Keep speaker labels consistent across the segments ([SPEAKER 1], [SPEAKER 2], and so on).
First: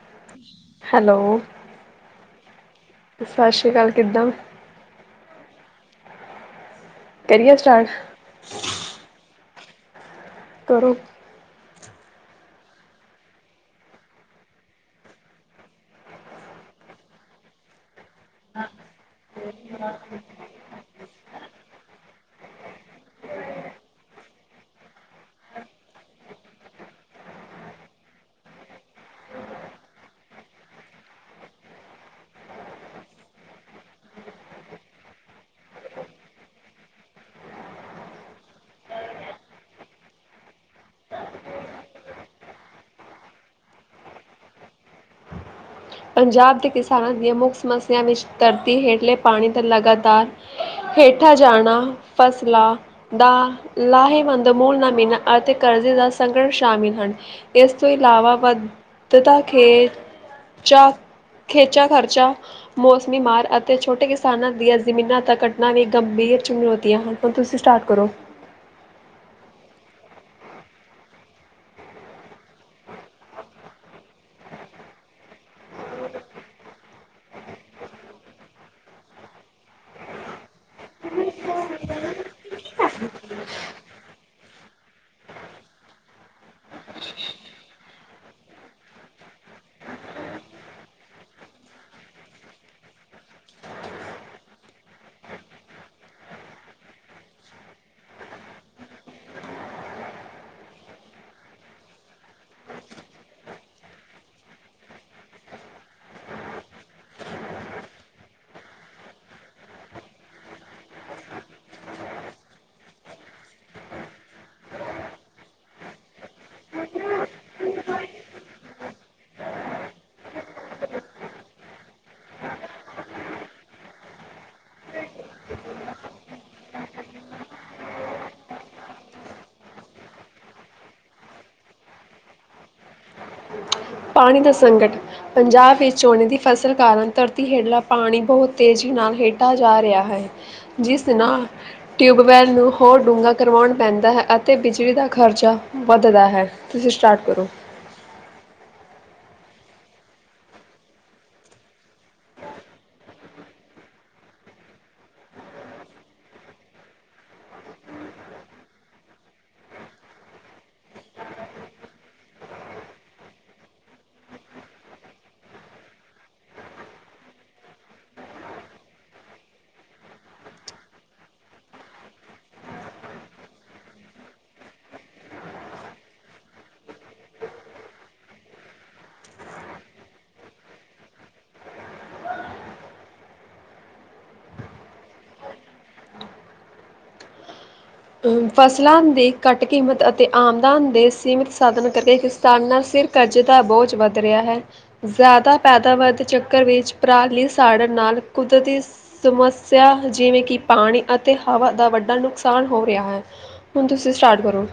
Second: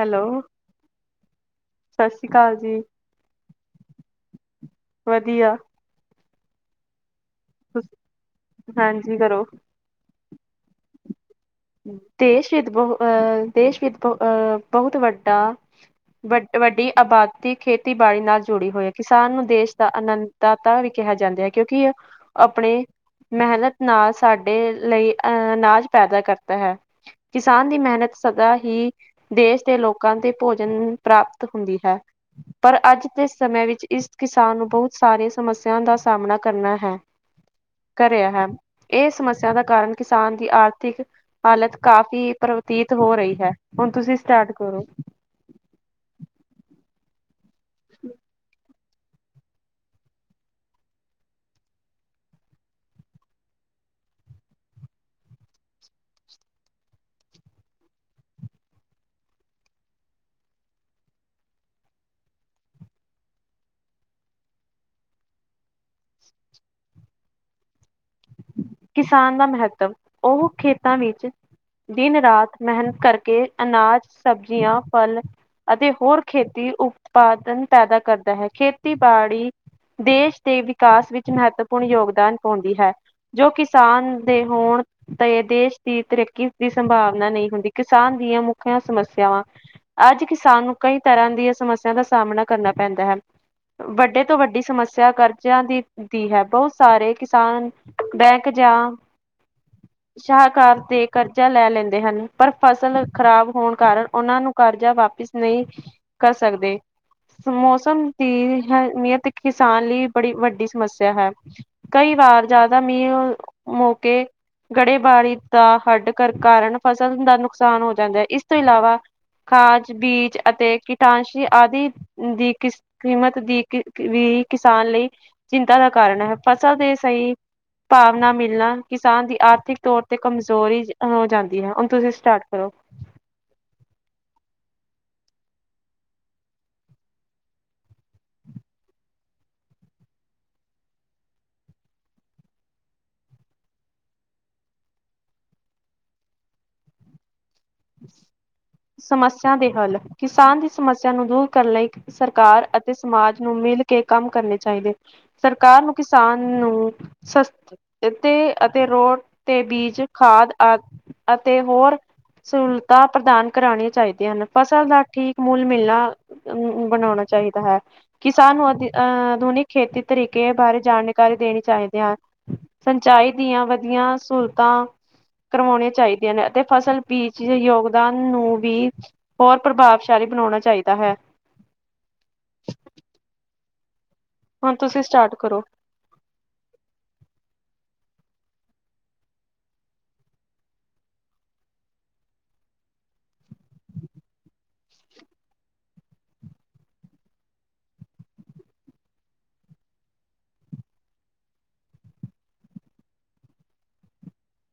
[SPEAKER 1] Hello,
[SPEAKER 2] hello,
[SPEAKER 1] ਸਸ੍ਰੀ ਕਾਲ ਜੀ।
[SPEAKER 2] ਸਾਸੀ ਕਾਲ, ਕਿੱਦਾਂ?
[SPEAKER 1] ਵਦੀਆ।
[SPEAKER 2] ਕਰੀਏ ਸਟਾਰਟ?
[SPEAKER 1] ਤੁਸੀਂ ਹਾਂਜੀ, ਕਰੋ।
[SPEAKER 2] ਕਰੋ।
[SPEAKER 1] ਦੇਸ਼ ਵਿੱਚ ਬਹੁ ਅ ਦੇਸ਼ ਵਿੱਚ ਬਹੁ ਅਹ ਬਹੁਤ ਵੱਡਾ ਵੱ ਵੱਡੀ ਆਬਾਦੀ ਖੇਤੀਬਾੜੀ ਨਾਲ ਜੁੜੀ ਹੋਈ ਹੈ, ਕਿਸਾਨ ਨੂੰ ਦੇਸ਼ ਦਾ ਆਨੰਦ। ਦਾਤਾ ਵੀ ਕਿਹਾ ਜਾਂਦਾ ਹੈ, ਕਿਉਂਕਿ ਆਪਣੇ ਮਿਹਨਤ ਨਾਲ ਸਾਡੇ ਲਈ ਅਹ ਅਨਾਜ ਪੈਦਾ ਕਰਦਾ ਹੈ ਕਿਸਾਨ ਦੀ ਮਿਹਨਤ ਸਦਾ ਹੀ ਦੇਸ ਦੇ ਲੋਕਾਂ ਤੇ ਭੋਜਨ ਪ੍ਰਾਪਤ ਹੁੰਦੀ ਹੈ। ਪਰ ਅੱਜ ਦੇ ਸਮੇ ਵਿੱਚ ਇਸ ਕਿਸਾਨ ਨੂੰ ਬਹੁਤ ਸਾਰੀਆਂ ਸਮੱਸਿਆ ਦਾ ਸਾਹਮਣਾ ਕਰਨਾ ਹੈ ਕਰਿਆ ਹਨ। ਇਹ ਸਮੱਸਿਆ ਦਾ ਕਾਰਨਾਂ ਕਿਸਾਨ ਦੀ ਆਰਥਿਕ, ਹਾਲਤ ਕਾਫ਼ੀ ਪ੍ਰਵਤੀਤ ਹੋ ਰਹੀ ਹੈ, ਹੁਣ ਤੁਸੀਂ ਸਟਾਰਟ ਕਰੋ
[SPEAKER 2] ਪੰਜਾਬ ਦੇ ਕਿਸਾਨਾਂ ਦੀਆਂ ਮੁੱਖ ਸਮੱਸਿਆ ਵਿੱਚ ਦਰਦ, ਹੇਠਲੇ ਪਾਣੀ ਦਾ ਲਗਾਤਾਰ, ਹੇਠਾਂ ਜਾਣਾ ਫਸਲਾਂ ਦਾ ਲਾਹੇਵੰਦ ਮੂਲ ਨਮੀਨਾ ਅਤੇ ਕਰਜ਼ੇ ਦਾ ਸੰਗਨ ਸ਼ਾਮਿਲ ਹਨ। ਇਸ ਤੋਂ ਇਲਾਵਾ ਵੱਧਤਾ ਖੇਤ ਚਾ ਖੇਂਚਾ ਖਰਚਾ ਮੌਸਮੀ ਮਾਰ ਅਤੇ ਛੋਟੇ ਕਿਸਾਨਾਂ ਦੀਆਂ ਜ਼ਮੀਨਾਂ ਤਾਂ ਘਟਨਾ ਵੀ ਗੰਭੀਰ ਚੁਮਲੌਤੀਆਂ ਹਨ ਹੁਣ ਤੁਸੀਂ ਸਟਾਰਟ ਕਰੋ।
[SPEAKER 1] ਕਿਸਾਨ ਦਾ ਮਹੱਤਵ, ਉਹ ਖੇਤਾਂ ਵਿੱਚ ਦਿਨ ਰਾਤ ਮਿਹਨਤ ਕਰਕੇ ਅਨਾਜ, ਸਬਜ਼ੀਆਂ, ਫਲ ਅਤੇ ਹੋਰ ਖੇਤੀ ਉਤਪਾਦਨ ਪੈਦਾ ਕਰਦਾ ਹੈ, ਖੇਤੀਬਾੜੀ ਦੇਸ਼ ਦੇ ਵਿਕਾਸ ਵਿੱਚ ਮਹੱਤਵਪੂਰਨ ਯੋਗਦਾਨ ਪਾਉਂਦੀ ਹੈ। ਜੋ ਕਿਸਾਨ ਦੇ ਹੋਣ, ਤੇ ਦੇਸ਼ ਦੀ ਤਰੱਕੀ ਦੀ ਸੰਭਾਵਨਾ ਨਹੀਂ ਹੁੰਦੀ ਕਿਸਾਨ ਦੀਆਂ ਮੁੱਖੀਆਂ ਸਮੱਸਿਆਵਾਂ ਅੱਜ ਕਿਸਾਨ ਨੂੰ ਕਈ ਤਰ੍ਹਾਂ ਦੀਆਂ ਸਮੱਸਿਆ ਦਾ ਸਾਹਮਣਾ ਕਰਨਾ ਪੈਂਦਾ ਹੈ। ਵੱਡੇ ਤੋਂ ਵੱਡੀ ਸਮੱਸਿਆ ਕਰਜ਼ਿਆਂ ਦੀ ਹੁੰਦੀ ਹੈ, ਬਹੁਤ ਸਾਰੇ ਕਿਸਾਨ। ਬੈਂਕ ਜਾ ਸ਼ਾਹਕਾਰ ਦੇ ਕਰਜ਼ਾ ਲੈ ਲੈਂਦੇ ਹਨ, ਪਰ ਫਸਲ ਖ਼ਰਾਬ ਹੋਣ ਕਾਰਨ ਉਹਨਾਂ ਨੂੰ ਕਰਜ਼ਾ ਵਾਪਿਸ ਨਹੀਂ ਕਰ ਸਕਦੇ ਮੌਸਮ ਦੀ ਅ ਨਅਤ ਕਿਸਾਨ ਲਈ ਬੜੀ ਵੱਡੀ ਸਮੱਸਿਆ ਹੈ ਕਈ ਵਾਰ ਜ਼ਿਆਦਾ ਮੀਹ ਮੌਕੇ ਗੜੇਬਾਰੀ ਦਾ ਹੱਡ ਕਰ ਕਾਰਨ ਫਸਲ ਦਾ ਨੁਕਸਾਨ ਹੋ ਜਾਂਦਾ ਹੈ, ਇਸ ਤੋਂ ਇਲਾਵਾ। ਖਾਦ, ਬੀਜ ਅਤੇ ਕੀਟਾਂਸ਼ੀ ਆਦਿ ਦੀ ਕਿਸ ਕੀਮਤ ਦੀ ਵੀ ਕਿਸਾਨ ਲਈ ਚਿੰਤਾ ਦਾ ਕਾਰਨ ਹੈ, ਫਸਲ ਦੇ ਸਹੀ ਭਾਵਨਾ ਮਿਲਣਾ, ਕਿਸਾਨ ਦੀ ਆਰਥਿਕ ਤੌਰ ਤੇ ਕਮਜ਼ੋਰੀ ਹੋ ਜਾਂਦੀ ਹੈ, ਹੁਣ ਤੁਸੀਂ ਸਟਾਰਟ ਕਰੋ
[SPEAKER 2] ਪਾਣੀ ਦਾ ਸੰਕਟ ਪੰਜਾਬ ਵਿੱਚ ਝੋਨੇ ਦੀ ਫ਼ਸਲ ਕਾਰਨ ਧਰਤੀ ਹੇਠਲਾ ਪਾਣੀ ਬਹੁਤ ਤੇਜ਼ੀ ਨਾਲ ਹੇਠਾਂ ਜਾ ਰਿਹਾ ਹੈ। ਜਿਸ ਤਰਾਂ ਟਿਊਬਵੈੱਲ ਨੂੰ ਹੋਰ ਡੂੰਘਾ ਕਰਵਾਉਣ ਪੈਂਦਾ ਹੈ ਅਤੇ ਬਿਜਲੀ ਦਾ ਖਰਚਾ। ਵੱਧਦਾ ਹੈ, ਤੁਸੀਂ ਸਟਾਰਟ ਕਰੋ
[SPEAKER 1] ਸਮੱਸਿਆ ਦੇ ਹੱਲ, ਕਿਸਾਨ ਦੀ ਸਮੱਸਿਆ ਨੂੰ ਦੂਰ ਕਰਨ ਲਈ। ਸਰਕਾਰ ਅਤੇ ਸਮਾਜ ਨੂੰ ਮਿਲ ਕੇ ਕੰਮ ਕਰਨੇ ਚਾਹੀਦੇ ਸਰਕਾਰ ਨੂੰ ਕਿਸਾਨ ਨੂੰ ਸਸ ਤੇ ਅਤੇ ਰੋਟ ਤੇ ਬੀਜ ਖਾਦ ਆ ਅਤੇ ਹੋਰ ਸਹੂਲਤਾਂ ਪ੍ਰਦਾਨ ਕਰਾਉਣੀਆਂ ਚਾਹੀਦੀਆਂ ਹਨ, ਫਸਲ ਦਾ ਠੀਕ ਮੁੱਲ ਮਿਲਣਾ ਅਮ ਬਣਾਉਣਾ ਚਾਹੀਦਾ ਹੈ। ਕਿਸਾਨ ਨੂੰ ਅ ਅਹ ਆਧੁਨਿਕ ਖੇਤੀ ਤਰੀਕੇ ਬਾਰੇ ਜਾਣਕਾਰੀ ਦੇਣੀ ਚਾਹੀਦੀ ਹੈ। ਸਿੰਚਾਈ ਦੀਆਂ ਵਧੀਆ ਸਹੂਲਤਾਂ ਕਰਵਾਉਣੀਆਂ ਚਾਹੀਦੀਆਂ ਨੇ ਅਤੇ ਫਸਲ ਬੀਜ ਦੇ ਯੋਗਦਾਨ ਨੂੰ ਵੀ ਹੋਰ ਪ੍ਰਭਾਵਸ਼ਾਲੀ ਬਣਾਉਣਾ ਚਾਹੀਦਾ ਹੈ। ਹੁਣ ਤੁਸੀਂ ਸਟਾਰਟ ਕਰੋ।
[SPEAKER 2] ਫਸਲਾਂ ਦੀ ਘੱਟ ਕੀਮਤ ਅਤੇ ਆਮਦਨ ਦੇ ਸੀਮਿਤ ਸਾਧਨ ਕਰੇ ਧੰਨ ਨਾਲ ਸਿਰ ਕਰਜ਼ ਦਾ ਬੋਝ ਵੱਧ ਰਿਹਾ ਹੈ ਜ਼ਿਆਦਾ ਪੈਦਾਵਾਰ ਦੇ ਚੱਕਰ ਵਿੱਚ ਪਰਾਲੀ ਸਾੜਨ ਨਾਲ ਕੁਦਰਤੀ ਸਮੱਸਿਆ ਜਿਵੇਂ ਕਿ ਪਾਣੀ ਅਤੇ ਹਵਾ ਦਾ ਵੱਡਾ ਨੁਕਸਾਨ, ਹੋ ਰਿਹਾ ਹੈ, ਹੁਣ ਤੁਸੀਂ ਸਟਾਰਟ ਕਰੋ।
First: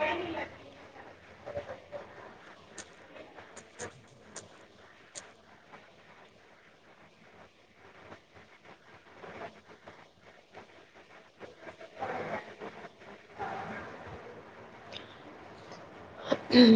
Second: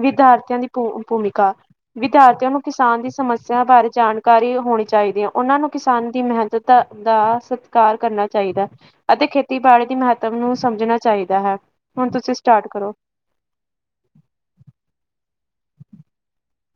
[SPEAKER 1] ਵਿਦਿਆਰਥੀਆਂ ਦੀ ਭੂ ਭੂਮਿਕਾ। ਵਿਦਿਆਰਥੀਆਂ ਨੂੰ ਕਿਸਾਨ ਦੀ ਸਮੱਸਿਆ ਬਾਰੇ ਜਾਣਕਾਰੀ ਹੋਣੀ ਚਾਹੀਦੀ ਹੈ। ਉਹਨਾਂ ਨੂੰ ਕਿਸਾਨ ਦੀ ਮਿਹਨਤ- ਦ ਦਾ ਸਤਿਕਾਰ ਕਰਨਾ ਚਾਹੀਦਾ। ਅਤੇ ਖੇਤੀਬਾੜੀ ਦੇ ਮਹੱਤਵ ਨੂੰ ਸਮਝਣਾ ਚਾਹੀਦਾ ਹੈ, ਹੁਣ ਤੁਸੀਂ ਸਟਾਰਟ ਕਰੋ।
[SPEAKER 2] ਹਮ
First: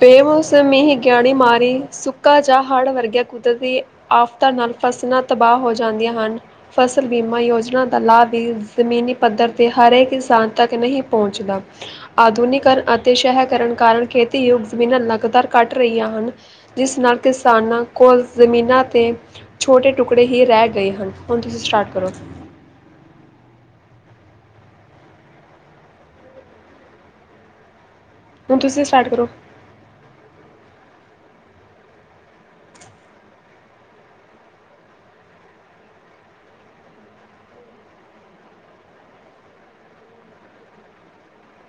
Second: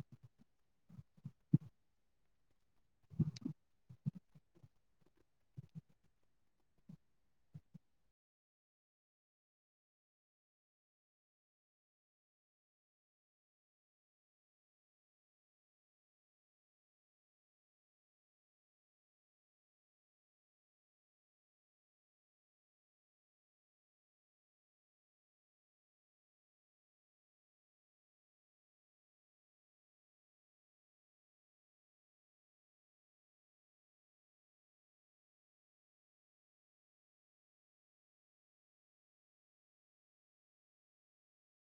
[SPEAKER 2] ਬੇਮੋਸਮੀੀ ਗਿਆੜੀ ਮਾਰੀ ਸੁੱਕਾ ਜਾ ਹੜ੍ਹ ਵਰਗਿਆ ਕੁਦਰਤੀ ਆਫ਼ਤਾਂ ਨਾਲ ਫਸਲਾਂ ਤਬਾਹ ਹੋ ਜਾਂਦੀਆਂ ਹਨ। ਫਸਲ ਬੀਮਾ ਯੋਜਨਾ ਦਾ ਲਾਭ ਵੀ ਜ਼ਮੀਨੀ ਪੱਧਰ ਤੇ ਹਰੇਕ ਇਨਸਾਨ ਤੱਕ ਨਹੀਂ ਪਹੁੰਚਦਾ। ਆਧੁਨਕਰਨ ਅਤੇ ਸਹਿਕਰ ਕਾਰਨ ਖੇਤੀਯੁਗ ਜ਼ਮੀਨਾਂ ਲਗਾਤਾਰ ਘੱਟ ਰਹੀਆਂ ਹਨ। ਜਿਸ ਨਾਲ ਕਿਸਾਨਾਂ ਕੋਲ ਜ਼ਮੀਨਾਂ 'ਤੇ ਛੋਟੇ ਟੁਕੜੇ ਹੀ ਰਹਿ ਗਏ ਹਨ। ਹੁਣ ਤੁਸੀਂ ਸਟਾਰਟ ਕਰੋ ਹੁਣ ਤੁਸੀਂ ਸਟਾਰਟ ਕਰੋ